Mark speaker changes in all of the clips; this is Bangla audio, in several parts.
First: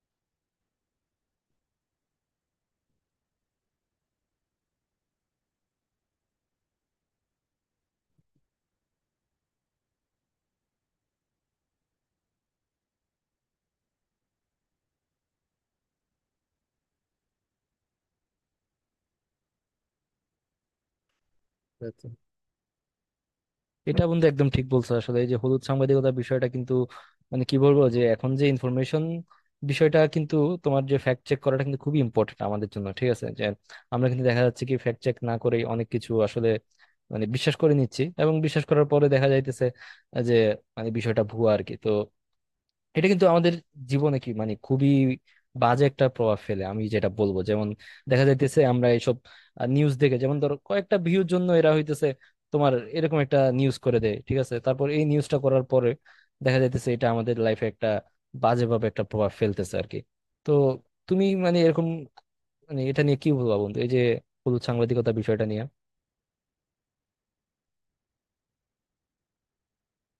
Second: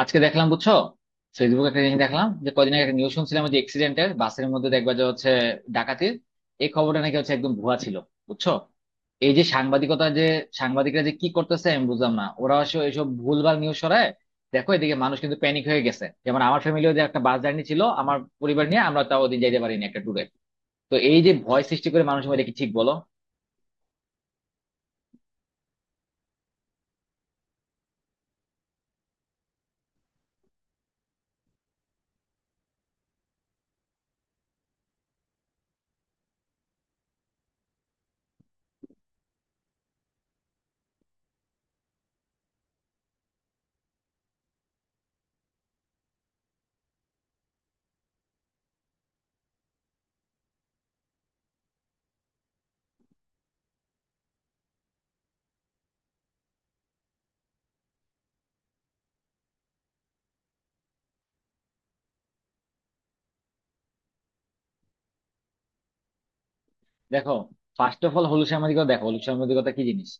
Speaker 1: আজকে দেখলাম, বুঝছো, ফেসবুকে একটা জিনিস দেখলাম যে কদিন আগে একটা নিউজ শুনছিলাম যে এক্সিডেন্টের বাসের মধ্যে দেখবা যে হচ্ছে ডাকাতির এই খবরটা নাকি হচ্ছে একদম ভুয়া ছিল, বুঝছো। এই যে সাংবাদিকতা, যে সাংবাদিকরা যে কি করতেছে আমি বুঝলাম না, ওরা আসলে এইসব ভুলভাল নিউজ ছড়ায়। দেখো, এদিকে মানুষ কিন্তু প্যানিক হয়ে গেছে, যেমন আমার ফ্যামিলিও, যে একটা বাস জার্নি ছিল আমার পরিবার নিয়ে, আমরা তাও ওদিন যাইতে পারিনি একটা ট্যুরে। তো এই যে ভয় সৃষ্টি করে
Speaker 2: আচ্ছা।
Speaker 1: মানুষের মধ্যে, কি ঠিক বলো?
Speaker 2: এটা বন্ধু একদম ঠিক বলছো। আসলে এই যে হলুদ সাংবাদিকতার বিষয়টা কিন্তু মানে কি বলবো, যে এখন যে ইনফরমেশন বিষয়টা কিন্তু, তোমার যে ফ্যাক্ট চেক করাটা কিন্তু খুবই ইম্পর্টেন্ট আমাদের জন্য। ঠিক আছে, যে আমরা কিন্তু দেখা যাচ্ছে কি ফ্যাক্ট চেক না করেই অনেক কিছু আসলে মানে বিশ্বাস করে নিচ্ছি, এবং বিশ্বাস করার পরে দেখা যাইতেছে যে মানে বিষয়টা ভুয়া আর কি। তো এটা কিন্তু আমাদের জীবনে কি মানে খুবই বাজে একটা প্রভাব ফেলে। আমি যেটা বলবো যেমন, দেখা যাইতেছে আমরা এইসব নিউজ দেখে, যেমন ধরো কয়েকটা ভিউর জন্য এরা হইতেছে তোমার এরকম একটা নিউজ করে দেয়। ঠিক আছে, তারপর এই নিউজটা করার পরে দেখা যাইতেছে এটা আমাদের লাইফে একটা বাজেভাবে একটা প্রভাব ফেলতেছে আর কি। তো তুমি মানে এরকম মানে এটা নিয়ে কি বলবা বন্ধু, এই যে হলুদ সাংবাদিকতা বিষয়টা নিয়ে?
Speaker 1: দেখো, ফার্স্ট অফ অল, হলুদ সাংবাদিকতা, দেখো হলুদ সাংবাদিকতা কি জিনিস।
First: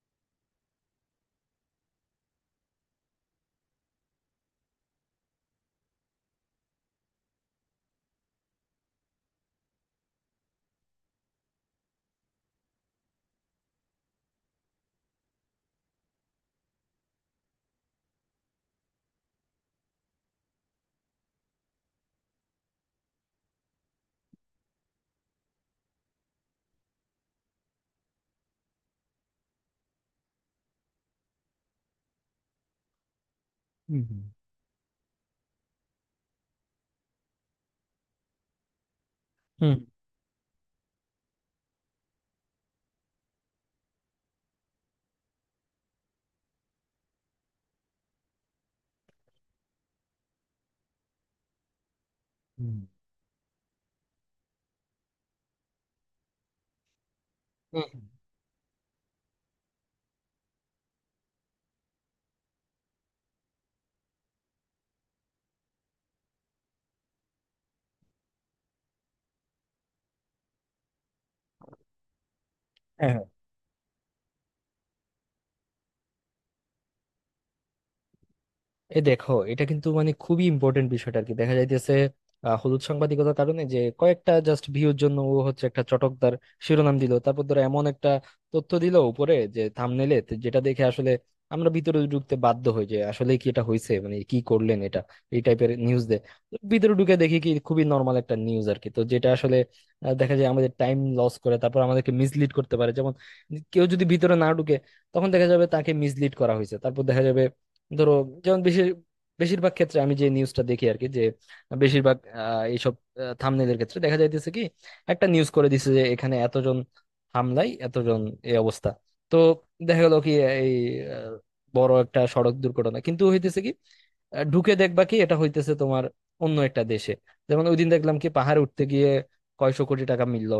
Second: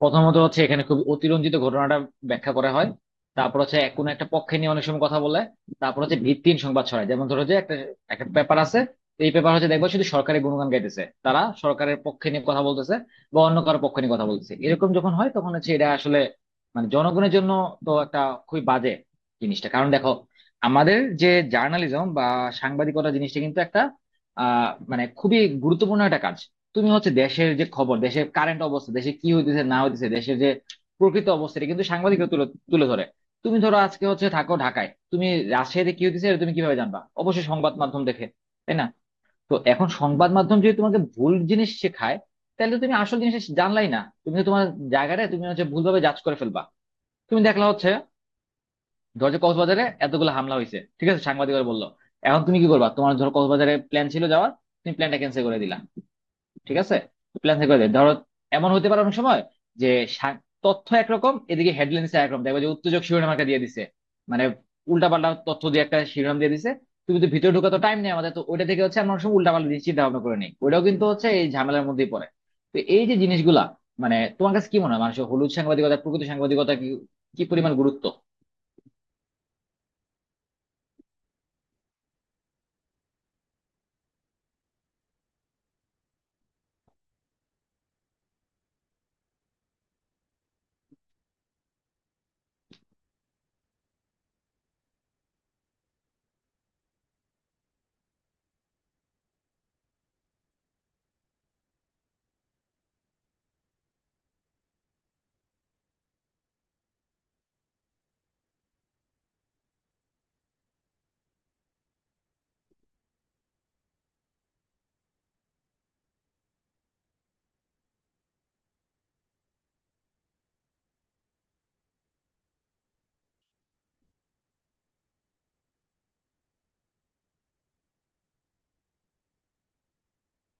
Speaker 1: প্রথমত হচ্ছে এখানে খুব অতিরঞ্জিত ঘটনাটা ব্যাখ্যা করা হয়। তারপর হচ্ছে এক কোনো একটা পক্ষে নিয়ে অনেক সময় কথা বলে। তারপর হচ্ছে ভিত্তিহীন সংবাদ ছড়ায়, যেমন ধরো যে একটা একটা পেপার আছে, তো এই পেপার হচ্ছে দেখবা শুধু সরকারের গুণগান গাইতেছে, তারা সরকারের পক্ষে নিয়ে কথা বলতেছে বা অন্য কারো পক্ষে নিয়ে কথা বলতেছে। এরকম যখন হয়, তখন হচ্ছে এটা আসলে মানে জনগণের জন্য তো একটা খুবই বাজে জিনিসটা। কারণ দেখো, আমাদের যে জার্নালিজম বা সাংবাদিকতা জিনিসটা আহ মানে খুবই গুরুত্বপূর্ণ একটা কাজ। তুমি হচ্ছে দেশের যে খবর, দেশের কারেন্ট অবস্থা, দেশে কি হইতেছে না হইতেছে, দেশের যে প্রকৃত অবস্থা এটা কিন্তু সাংবাদিকরা তুলে তুলে ধরে। তুমি ধরো, আজকে
Speaker 2: হুম
Speaker 1: হচ্ছে থাকো ঢাকায়, তুমি রাজশাহীতে কি হইতেছে এটা তুমি কিভাবে জানবা, অবশ্যই সংবাদ মাধ্যম দেখে, তাই না? তো
Speaker 2: হুম
Speaker 1: এখন সংবাদ মাধ্যম যদি তোমাকে ভুল জিনিস শেখায়, তাহলে তো তুমি আসল জিনিস জানলাই না, তুমি তো তোমার জায়গাটা তুমি হচ্ছে ভুলভাবে জাজ করে ফেলবা। তুমি দেখলা হচ্ছে, ধরো যে কক্সবাজারে এতগুলো হামলা হয়েছে, ঠিক আছে, সাংবাদিকরা বললো। এখন তুমি কি
Speaker 2: হুম
Speaker 1: করবা, তোমার ধরো কক্সবাজারে প্ল্যান ছিল যাওয়ার, তুমি প্ল্যানটা ক্যান্সেল করে দিলা, ঠিক আছে। প্ল্যান ক্যান্সেল করে
Speaker 2: হুম।
Speaker 1: দিলে ধরো এমন হতে পারে অনেক সময় যে সা- তথ্য একরকম, এদিকে হেডলাইন দিচ্ছে একরকম, দেখবে যে উত্তেজক শিরোনাম একটা দিয়ে দিছে, মানে উল্টাপাল্টা তথ্য দিয়ে একটা শিরোনাম দিয়ে দিছে। তুমি তো ভিতরে ঢোকা তো টাইম নেই আমাদের, তো ওইটা থেকে হচ্ছে আমরা অনেক সময় উল্টাপাল্টা জিনিস চিন্তা ভাবনা করে নেই, ওইটাও কিন্তু হচ্ছে এই ঝামেলার মধ্যেই পড়ে। তো এই যে
Speaker 2: হুম
Speaker 1: জিনিসগুলা, মানে তোমার কাছে কি মনে হয়, মানুষের হলুদ সাংবাদিকতা, প্রকৃত সাংবাদিকতা কি কি পরিমাণ গুরুত্ব?
Speaker 2: এই দেখো, এটা কিন্তু মানে খুবই ইম্পর্টেন্ট বিষয়টা আর কি। দেখা যাইতেছে হলুদ সাংবাদিকতার কারণে যে কয়েকটা জাস্ট ভিউর জন্য ও হচ্ছে একটা চটকদার শিরোনাম দিল, তারপর ধরো এমন একটা তথ্য দিল উপরে যে থাম্বনেইলে, যেটা দেখে আসলে আমরা ভিতরে ঢুকতে বাধ্য হই, যে আসলে কি এটা হয়েছে, মানে কি করলেন এটা, এই টাইপের নিউজ ভিতরে ঢুকে দেখি কি খুবই নর্মাল একটা নিউজ আর কি। তো যেটা আসলে দেখা যায় আমাদের টাইম লস করে, তারপর আমাদেরকে মিসলিড করতে পারে। যেমন কেউ যদি ভিতরে না ঢুকে, তখন দেখা যাবে তাকে মিসলিড করা হয়েছে। তারপর দেখা যাবে ধরো, যেমন বেশিরভাগ ক্ষেত্রে আমি যে নিউজটা দেখি আর কি, যে বেশিরভাগ এইসব থাম্বনেলের ক্ষেত্রে দেখা যাইতেছে কি একটা নিউজ করে দিছে যে এখানে এতজন হামলায় এতজন এই অবস্থা। তো দেখা গেল কি এই আহ, বড় একটা সড়ক দুর্ঘটনা কিন্তু হইতেছে কি, ঢুকে দেখবা কি এটা হইতেছে তোমার অন্য একটা দেশে। যেমন ওইদিন দেখলাম কি পাহাড়ে উঠতে গিয়ে কয়শো কোটি টাকা মিলল,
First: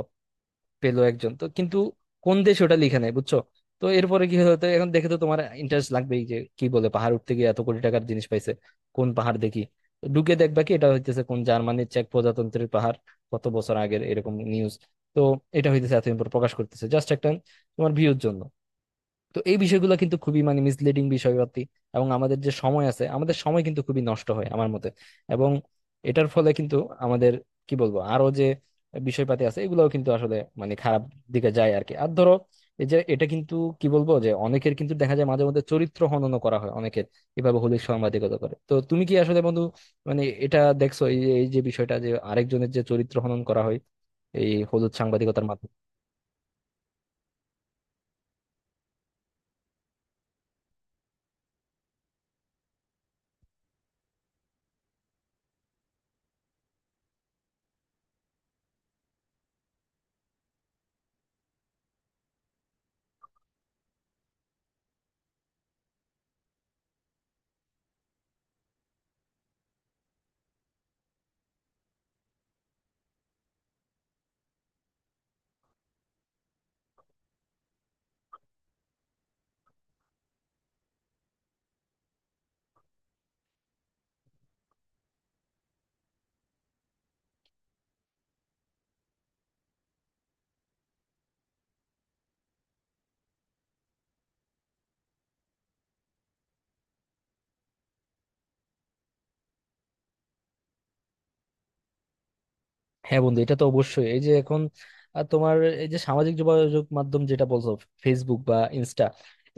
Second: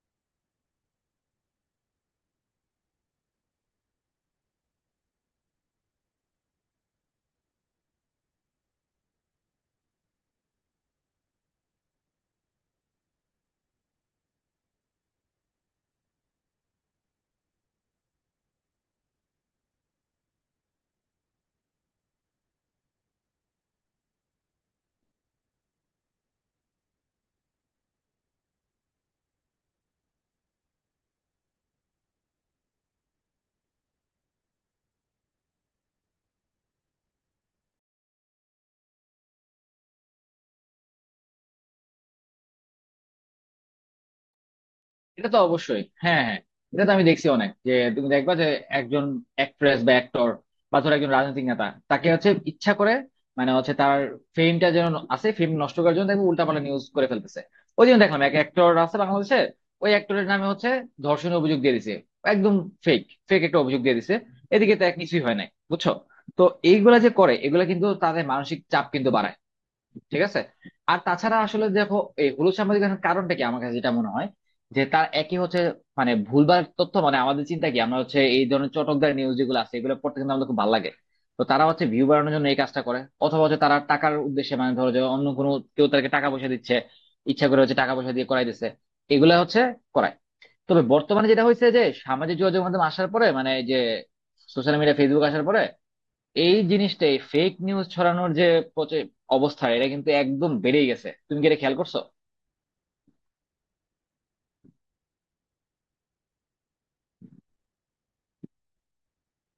Speaker 2: পেলো একজন, তো কিন্তু কোন দেশে ওটা লিখে নাই, বুঝছো। তো এরপরে কি হলো, তো এখন দেখে তো তোমার ইন্টারেস্ট লাগবেই যে কি বলে, পাহাড় উঠতে গিয়ে এত কোটি টাকার জিনিস পাইছে, কোন পাহাড় দেখি। তো ঢুকে দেখবা কি এটা হইতেছে কোন জার্মানির চেক প্রজাতন্ত্রের পাহাড়, কত বছর আগের এরকম নিউজ। তো এটা হইতেছে এতদিন পর প্রকাশ করতেছে জাস্ট একটা তোমার ভিউর জন্য। তো এই বিষয়গুলো কিন্তু খুবই মানে মিসলিডিং বিষয়পাতি, এবং আমাদের যে সময় আছে আমাদের সময় কিন্তু খুবই নষ্ট হয় আমার মতে। এবং এটার ফলে কিন্তু আমাদের কি বলবো, আরো যে বিষয়পাতি আছে এগুলোও কিন্তু আসলে মানে খারাপ দিকে যায় আর কি। আর ধরো এই যে এটা কিন্তু কি বলবো, যে অনেকের কিন্তু দেখা যায় মাঝে মধ্যে চরিত্র হনন করা হয় অনেকের, এভাবে হলির সাংবাদিকতা করে। তো তুমি কি আসলে বন্ধু মানে এটা দেখছো, এই যে বিষয়টা যে আরেকজনের যে চরিত্র হনন করা হয় এই হলুদ
Speaker 1: এটা তো
Speaker 2: সাংবাদিকতার মাধ্যমে?
Speaker 1: অবশ্যই, হ্যাঁ, হ্যাঁ, এটা তো আমি দেখছি অনেক, যে তুমি দেখবা যে একজন অ্যাক্ট্রেস বা অ্যাক্টর, বা ধরো একজন রাজনৈতিক নেতা, তাকে হচ্ছে ইচ্ছা করে, মানে হচ্ছে তার ফেমটা যেন আছে, ফেম নষ্ট করার জন্য দেখবে উল্টাপাল্টা নিউজ করে ফেলতেছে। ওই জন্য দেখলাম এক অ্যাক্টর আছে বাংলাদেশে, ওই অ্যাক্টরের নামে হচ্ছে ধর্ষণের অভিযোগ দিয়ে দিছে, একদম ফেক ফেক একটা অভিযোগ দিয়ে দিছে, এদিকে তো এক কিছুই হয় নাই, বুঝছো। তো এইগুলা যে করে, এগুলা কিন্তু তাদের মানসিক চাপ কিন্তু বাড়ায়, ঠিক আছে। আর তাছাড়া আসলে দেখো, এই হলুদ সাংবাদিকতার কারণটা কি আমার কাছে যেটা মনে হয় যে তার একই হচ্ছে মানে ভুলভাল তথ্য, মানে আমাদের চিন্তা কি, আমরা হচ্ছে এই ধরনের চটকদার নিউজ যেগুলো আছে এগুলো পড়তে কিন্তু আমাদের খুব ভালো লাগে। তো তারা হচ্ছে ভিউ বাড়ানোর জন্য এই কাজটা করে, অথবা হচ্ছে তারা টাকার উদ্দেশ্যে, মানে ধরো যে অন্য কোনো কেউ তাদেরকে টাকা পয়সা দিচ্ছে, ইচ্ছা করে হচ্ছে টাকা পয়সা দিয়ে করাই দিচ্ছে, এগুলা হচ্ছে করায়। তবে বর্তমানে যেটা হয়েছে, যে সামাজিক যোগাযোগ মাধ্যম আসার পরে, মানে এই যে সোশ্যাল মিডিয়া, ফেসবুক আসার পরে, এই জিনিসটাই ফেক নিউজ ছড়ানোর যে প্রচে- অবস্থা, এটা কিন্তু একদম বেড়েই গেছে। তুমি কি এটা খেয়াল করছো?
Speaker 2: হ্যাঁ বন্ধু, এটা তো অবশ্যই। এই যে এখন তোমার এই যে সামাজিক যোগাযোগ মাধ্যম যেটা বলছো, ফেসবুক বা ইনস্টা,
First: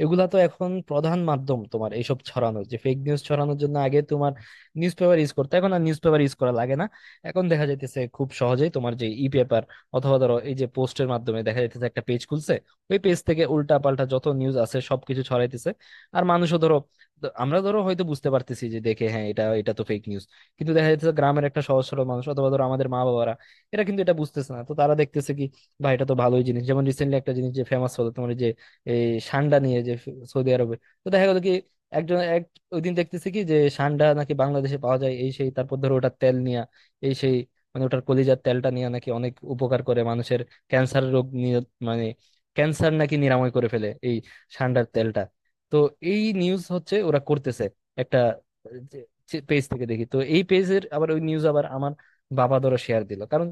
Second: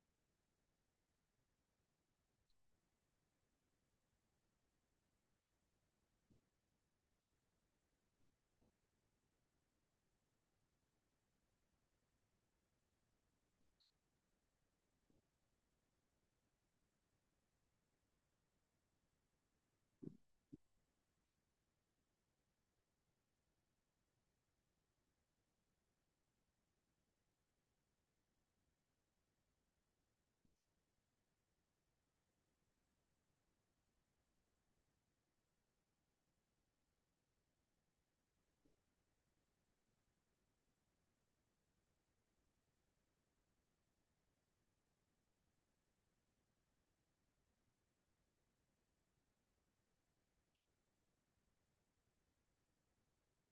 Speaker 2: এগুলা তো এখন প্রধান মাধ্যম তোমার এইসব ছড়ানোর, যে ফেক নিউজ ছড়ানোর জন্য। আগে তোমার নিউজ পেপার ইউজ করতে, এখন আর নিউজ পেপার ইউজ করা লাগে না। এখন দেখা যাইতেছে খুব সহজেই তোমার যে ই পেপার অথবা ধরো এই যে পোস্টের মাধ্যমে দেখা যাইতেছে একটা পেজ খুলছে, ওই পেজ থেকে উল্টা পাল্টা যত নিউজ আছে সবকিছু ছড়াইতেছে। আর মানুষও ধরো, আমরা ধরো হয়তো বুঝতে পারতেছি যে দেখে, হ্যাঁ এটা এটা তো ফেক নিউজ, কিন্তু দেখা যাচ্ছে গ্রামের একটা সহজ সরল মানুষ অথবা ধরো আমাদের মা বাবারা এরা কিন্তু এটা বুঝতেছে না। তো তারা দেখতেছে কি, ভাই এটা তো ভালোই জিনিস। যেমন রিসেন্টলি একটা জিনিস যে ফেমাস হলো তোমার, এই যে এই সান্ডা নিয়ে যে, সৌদি আরবে। তো দেখা গেলো কি একজন এক ওই দিন দেখতেছে কি যে সান্ডা নাকি বাংলাদেশে পাওয়া যায়, এই সেই, তারপর ধরো ওটার তেল নিয়ে এই সেই, মানে ওটার কলিজার তেলটা নিয়ে নাকি অনেক উপকার করে মানুষের, ক্যান্সার রোগ নিয়ে, মানে ক্যান্সার নাকি নিরাময় করে ফেলে এই সান্ডার তেলটা। তো এই নিউজ হচ্ছে ওরা করতেছে একটা পেজ থেকে, দেখি তো এই পেজের আবার ওই নিউজ আবার আমার বাবা ধরো শেয়ার দিল। কারণ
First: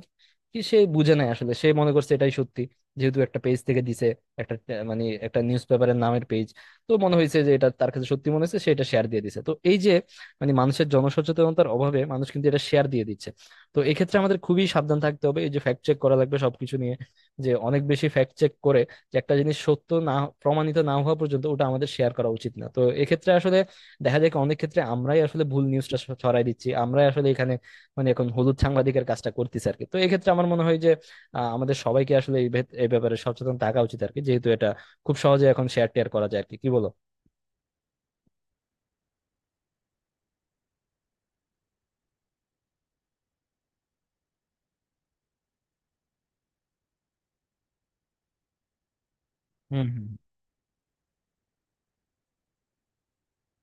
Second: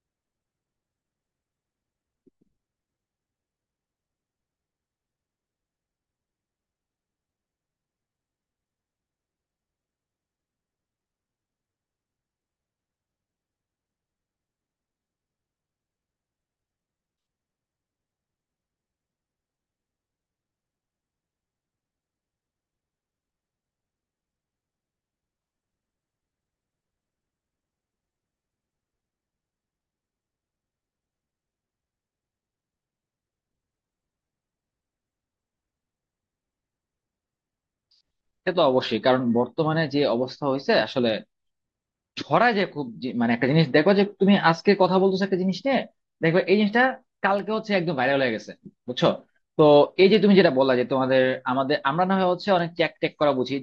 Speaker 2: কি, সে বুঝে নাই আসলে, সে মনে করছে এটাই সত্যি, যেহেতু একটা পেজ থেকে দিছে, একটা মানে একটা নিউজ পেপারের নামের পেজ, তো মনে হয়েছে যে এটা তার কাছে সত্যি মনে হয়েছে, সে এটা শেয়ার দিয়ে দিছে। তো এই যে মানে মানুষের জনসচেতনতার অভাবে মানুষ কিন্তু এটা শেয়ার দিয়ে দিচ্ছে। তো এক্ষেত্রে আমাদের খুবই সাবধান থাকতে হবে, এই যে ফ্যাক্ট চেক করা লাগবে সবকিছু নিয়ে, যে অনেক বেশি ফ্যাক্ট চেক করে, যে একটা জিনিস সত্য না প্রমাণিত না হওয়া পর্যন্ত ওটা আমাদের শেয়ার করা উচিত না। তো এক্ষেত্রে আসলে দেখা যায় কি, অনেক ক্ষেত্রে আমরাই আসলে ভুল নিউজটা ছড়াই দিচ্ছি, আমরাই আসলে এখানে মানে এখন হলুদ সাংবাদিকের কাজটা করতেছে আর কি। তো এক্ষেত্রে আমার মনে হয় যে আমাদের সবাইকে আসলে এই এই ব্যাপারে সচেতন থাকা উচিত আর কি, যেহেতু এটা খুব সহজে এখন শেয়ার টেয়ার করা যায় আর কি। কি বলো?
Speaker 1: সে তো অবশ্যই, কারণ বর্তমানে যে অবস্থা হয়েছে আসলে ছড়ায় যে খুব মানে একটা জিনিস দেখো, যে তুমি আজকে কথা বলতেছো একটা জিনিস নিয়ে, দেখবে এই জিনিসটা কালকে হচ্ছে একদম ভাইরাল হয়ে গেছে, বুঝছো। তো
Speaker 2: হুম হুম
Speaker 1: এই যে তুমি যেটা বললা যে তোমাদের আমাদের, আমরা না হয় হচ্ছে অনেক চ্যাক ট্যাক করা বুঝি।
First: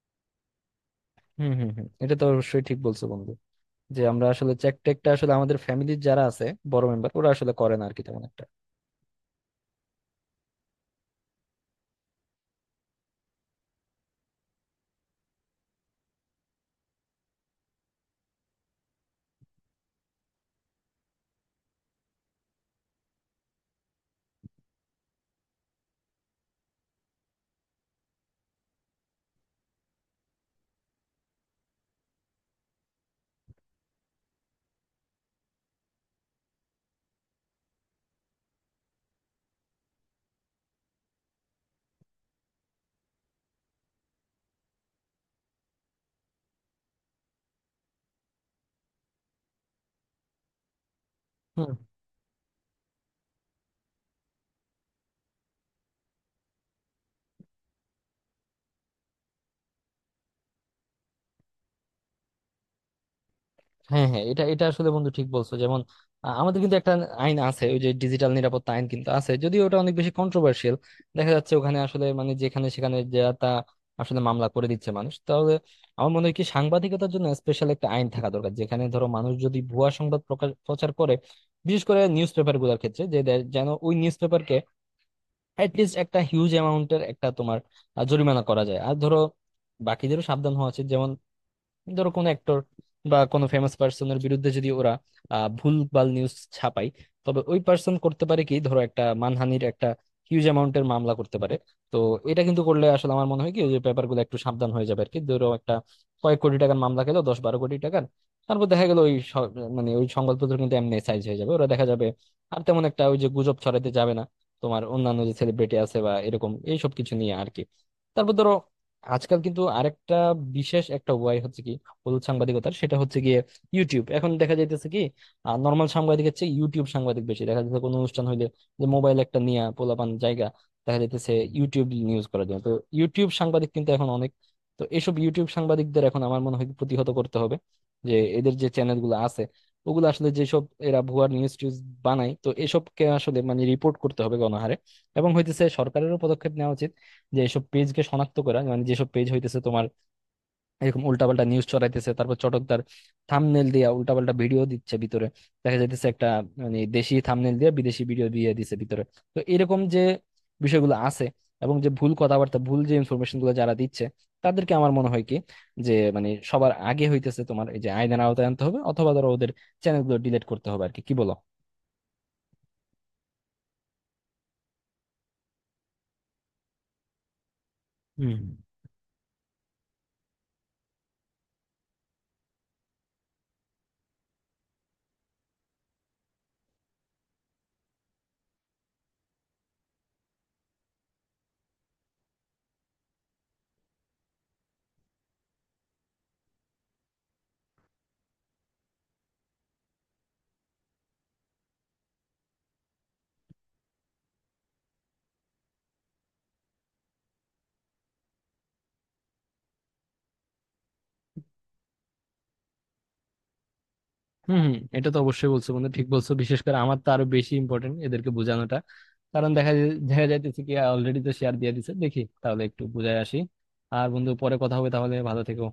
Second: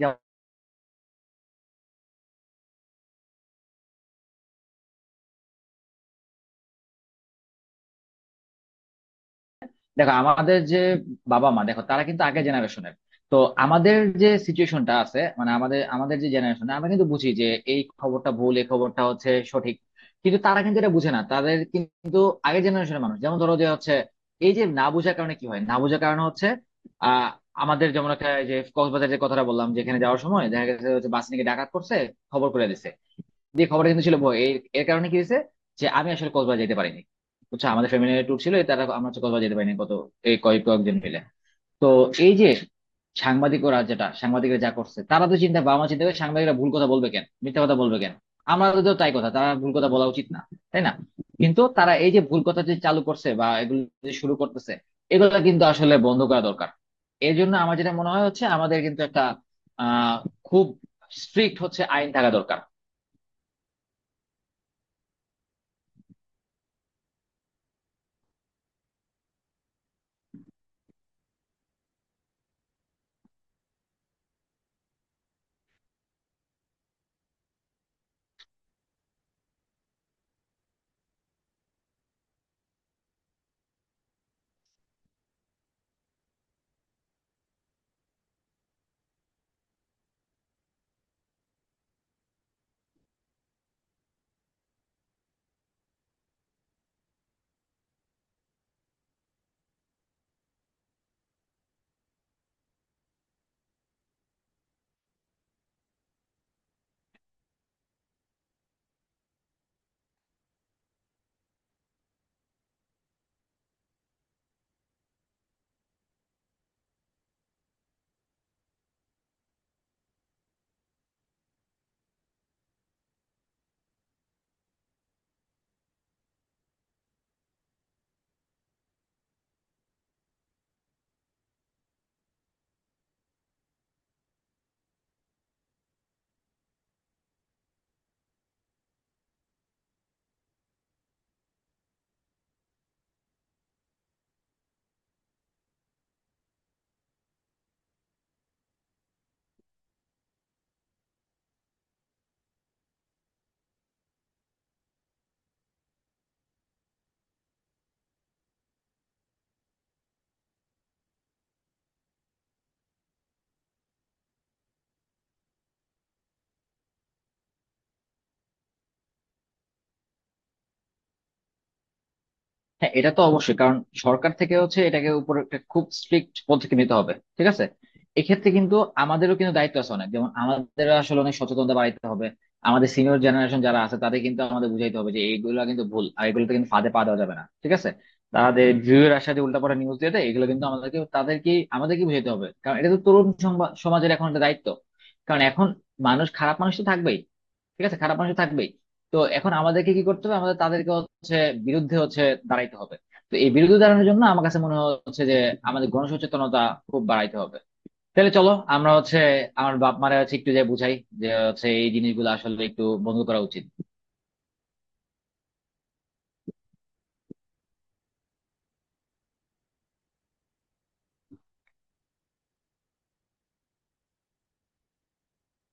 Speaker 2: হুম হুম হুম এটা তো অবশ্যই ঠিক বলছো বন্ধু, যে আমরা আসলে চেক টেকটা আসলে আমাদের ফ্যামিলির যারা আছে বড় মেম্বার ওরা আসলে করে না আর কি তেমন একটা।
Speaker 1: দেখো, আমাদের যে বাবা মা, দেখো তারা কিন্তু আগের জেনারেশনের, তো আমাদের যে সিচুয়েশনটা আছে, মানে আমাদের আমাদের যে জেনারেশন, আমরা কিন্তু বুঝি যে এই খবরটা ভুল, এই খবরটা হচ্ছে সঠিক, কিন্তু তারা কিন্তু এটা বুঝে না, তাদের কিন্তু আগের জেনারেশনের মানুষ, যেমন ধরো যে হচ্ছে এই যে না বোঝার কারণে কি হয়, না বোঝার কারণে হচ্ছে আহ আমাদের যেমন একটা, এই যে কক্সবাজারের যে কথাটা বললাম, যেখানে যাওয়ার সময় দেখা গেছে হচ্ছে বাস নিয়ে ডাকাত করছে, খবর করে দিছে, যে খবরটা কিন্তু ছিল বই, এর এর কারণে কি হয়েছে যে আমি আসলে কক্সবাজার যেতে পারিনি, বুঝছো, আমাদের ফ্যামিলি ট্যুর ছিল, এই তারা আমরা হচ্ছে কক্সবাজার যেতে পারিনি, কত এই কয়েকজন মিলে। তো এই যে সাংবাদিক, ওরা যেটা সাংবাদিকরা যা করছে, তারা তো চিন্তা, বাবা মা চিন্তা করে সাংবাদিকরা ভুল কথা বলবে কেন, মিথ্যা কথা বলবে কেন, আমাদের তো তাই কথা তারা ভুল কথা বলা উচিত না, তাই না? কিন্তু
Speaker 2: হুম
Speaker 1: তারা এই যে ভুল কথা যে চালু করছে বা এগুলো যে শুরু করতেছে, এগুলো কিন্তু আসলে বন্ধ করা দরকার। এর জন্য আমার যেটা মনে হয় হচ্ছে, আমাদের কিন্তু একটা আহ খুব স্ট্রিক্ট হচ্ছে আইন থাকা দরকার।
Speaker 2: হ্যাঁ হ্যাঁ, এটা এটা আসলে বন্ধু ঠিক বলছো। যেমন আ, আমাদের কিন্তু একটা আইন আছে, ওই যে ডিজিটাল নিরাপত্তা আইন কিন্তু আছে, যদিও ওটা অনেক বেশি কন্ট্রোভার্সিয়াল। দেখা যাচ্ছে ওখানে আসলে মানে যেখানে সেখানে যা তা আসলে মামলা করে দিচ্ছে মানুষ। তাহলে আমার মনে হয় কি, সাংবাদিকতার জন্য স্পেশাল একটা আইন থাকা দরকার, যেখানে ধরো মানুষ যদি ভুয়া সংবাদ প্রকাশ প্রচার করে, বিশেষ করে নিউজ পেপার গুলোর ক্ষেত্রে, যে যেন ওই নিউজ পেপারকে অ্যাটলিস্ট একটা হিউজ অ্যামাউন্টের একটা তোমার আ, জরিমানা করা যায়। আর ধরো বাকিদেরও সাবধান হওয়া উচিত। যেমন ধরো কোনো অ্যাক্টর বা কোনো ফেমাস পার্সনের বিরুদ্ধে যদি ওরা ভুলভাল নিউজ ছাপায়, তবে ওই পার্সন করতে পারে কি ধরো একটা মানহানির একটা হিউজ অ্যামাউন্টের মামলা করতে পারে। তো এটা কিন্তু করলে আসলে আমার মনে হয় কি, ওই যে পেপারগুলো একটু সাবধান হয়ে যাবে আর কি। ধরো একটা কয়েক কোটি টাকার মামলা খেলো, 10-12 কোটি টাকার, তারপর দেখা গেল ওই মানে ওই সংবাদপত্র কিন্তু এমনি সাইজ হয়ে যাবে, ওরা দেখা যাবে আর তেমন একটা ওই যে গুজব ছড়াতে যাবে না তোমার অন্যান্য যে সেলিব্রিটি আছে বা এরকম এইসব কিছু নিয়ে আর কি। তারপর ধরো, আজকাল কিন্তু আরেকটা বিশেষ একটা উপায় হচ্ছে কি হলুদ সাংবাদিকতার, সেটা হচ্ছে গিয়ে ইউটিউব। এখন দেখা যাইতেছে কি নর্মাল সাংবাদিকের চেয়ে ইউটিউব সাংবাদিক বেশি দেখা যাচ্ছে কোনো অনুষ্ঠান হইলে, যে মোবাইল একটা নিয়ে পোলাপান জায়গা দেখা যাইতেছে ইউটিউব নিউজ করার জন্য। তো ইউটিউব সাংবাদিক কিন্তু এখন অনেক। তো এসব ইউটিউব সাংবাদিকদের এখন আমার মনে হয় প্রতিহত করতে হবে, যে এদের যে চ্যানেল গুলো আছে ওগুলো আসলে, যেসব এরা ভুয়া নিউজ টিউজ বানায়, তো এসবকে আসলে মানে রিপোর্ট করতে হবে গণহারে। এবং হইতেছে সরকারেরও পদক্ষেপ নেওয়া উচিত, যে এসব পেজকে শনাক্ত করা, মানে যেসব পেজ হইতেছে তোমার এরকম উল্টাপাল্টা নিউজ ছড়াইতেছে, তারপর চটকদার থাম্বনেল দিয়া উল্টাপাল্টা ভিডিও দিচ্ছে ভিতরে, দেখা যাইতেছে একটা মানে দেশি থাম্বনেল দিয়ে বিদেশি ভিডিও দিয়ে দিছে ভিতরে। তো এরকম যে বিষয়গুলো আছে, এবং যে ভুল কথাবার্তা, ভুল যে ইনফরমেশন গুলো যারা দিচ্ছে, তাদেরকে আমার মনে হয় কি, যে মানে সবার আগে হইতেছে তোমার এই যে আইনের আওতায় আনতে হবে, অথবা ধরো ওদের চ্যানেলগুলো ডিলিট করতে হবে আর কি। কি বলো?
Speaker 1: হ্যাঁ, এটা তো অবশ্যই কারণ সরকার থেকে হচ্ছে এটাকে উপর একটা খুব স্ট্রিক্ট পদক্ষেপ নিতে হবে, ঠিক আছে।
Speaker 2: হুম
Speaker 1: এক্ষেত্রে কিন্তু আমাদেরও কিন্তু দায়িত্ব আছে অনেক, যেমন আমাদের আসলে অনেক সচেতনতা বাড়াইতে হবে। আমাদের সিনিয়র জেনারেশন যারা আছে, তাদের কিন্তু আমাদের বুঝাইতে হবে যে এইগুলো কিন্তু ভুল, আর এগুলোতে কিন্তু ফাঁদে পা দেওয়া যাবে না, ঠিক আছে। তাদের ভিউয়ের আশাতে উল্টাপাল্টা নিউজ দিয়ে দেয়, এগুলো কিন্তু আমাদেরকে তাদেরকে আমাদেরকে বুঝাইতে হবে, কারণ এটা তো তরুণ সমাজের এখন একটা দায়িত্ব। কারণ এখন মানুষ, খারাপ মানুষ তো থাকবেই, ঠিক আছে, খারাপ মানুষ তো থাকবেই। তো এখন আমাদেরকে কি করতে হবে, আমাদের তাদেরকে হচ্ছে বিরুদ্ধে হচ্ছে দাঁড়াইতে হবে। তো এই বিরুদ্ধে দাঁড়ানোর জন্য আমার কাছে মনে হচ্ছে যে আমাদের গণসচেতনতা খুব বাড়াইতে হবে। তাহলে চলো আমরা হচ্ছে আমার বাপ মারা হচ্ছে একটু যে বুঝাই, যে হচ্ছে এই জিনিসগুলো আসলে একটু বন্ধ করা উচিত।
Speaker 2: হম হম এটা তো অবশ্যই বলছো বন্ধু, ঠিক বলছো। বিশেষ করে আমার তো আরো বেশি ইম্পর্টেন্ট এদেরকে বোঝানোটা, কারণ দেখা যাইতেছে কি অলরেডি তো শেয়ার দিয়ে দিছে। দেখি তাহলে একটু বুঝায় আসি। আর বন্ধু পরে কথা হবে তাহলে, ভালো থেকো।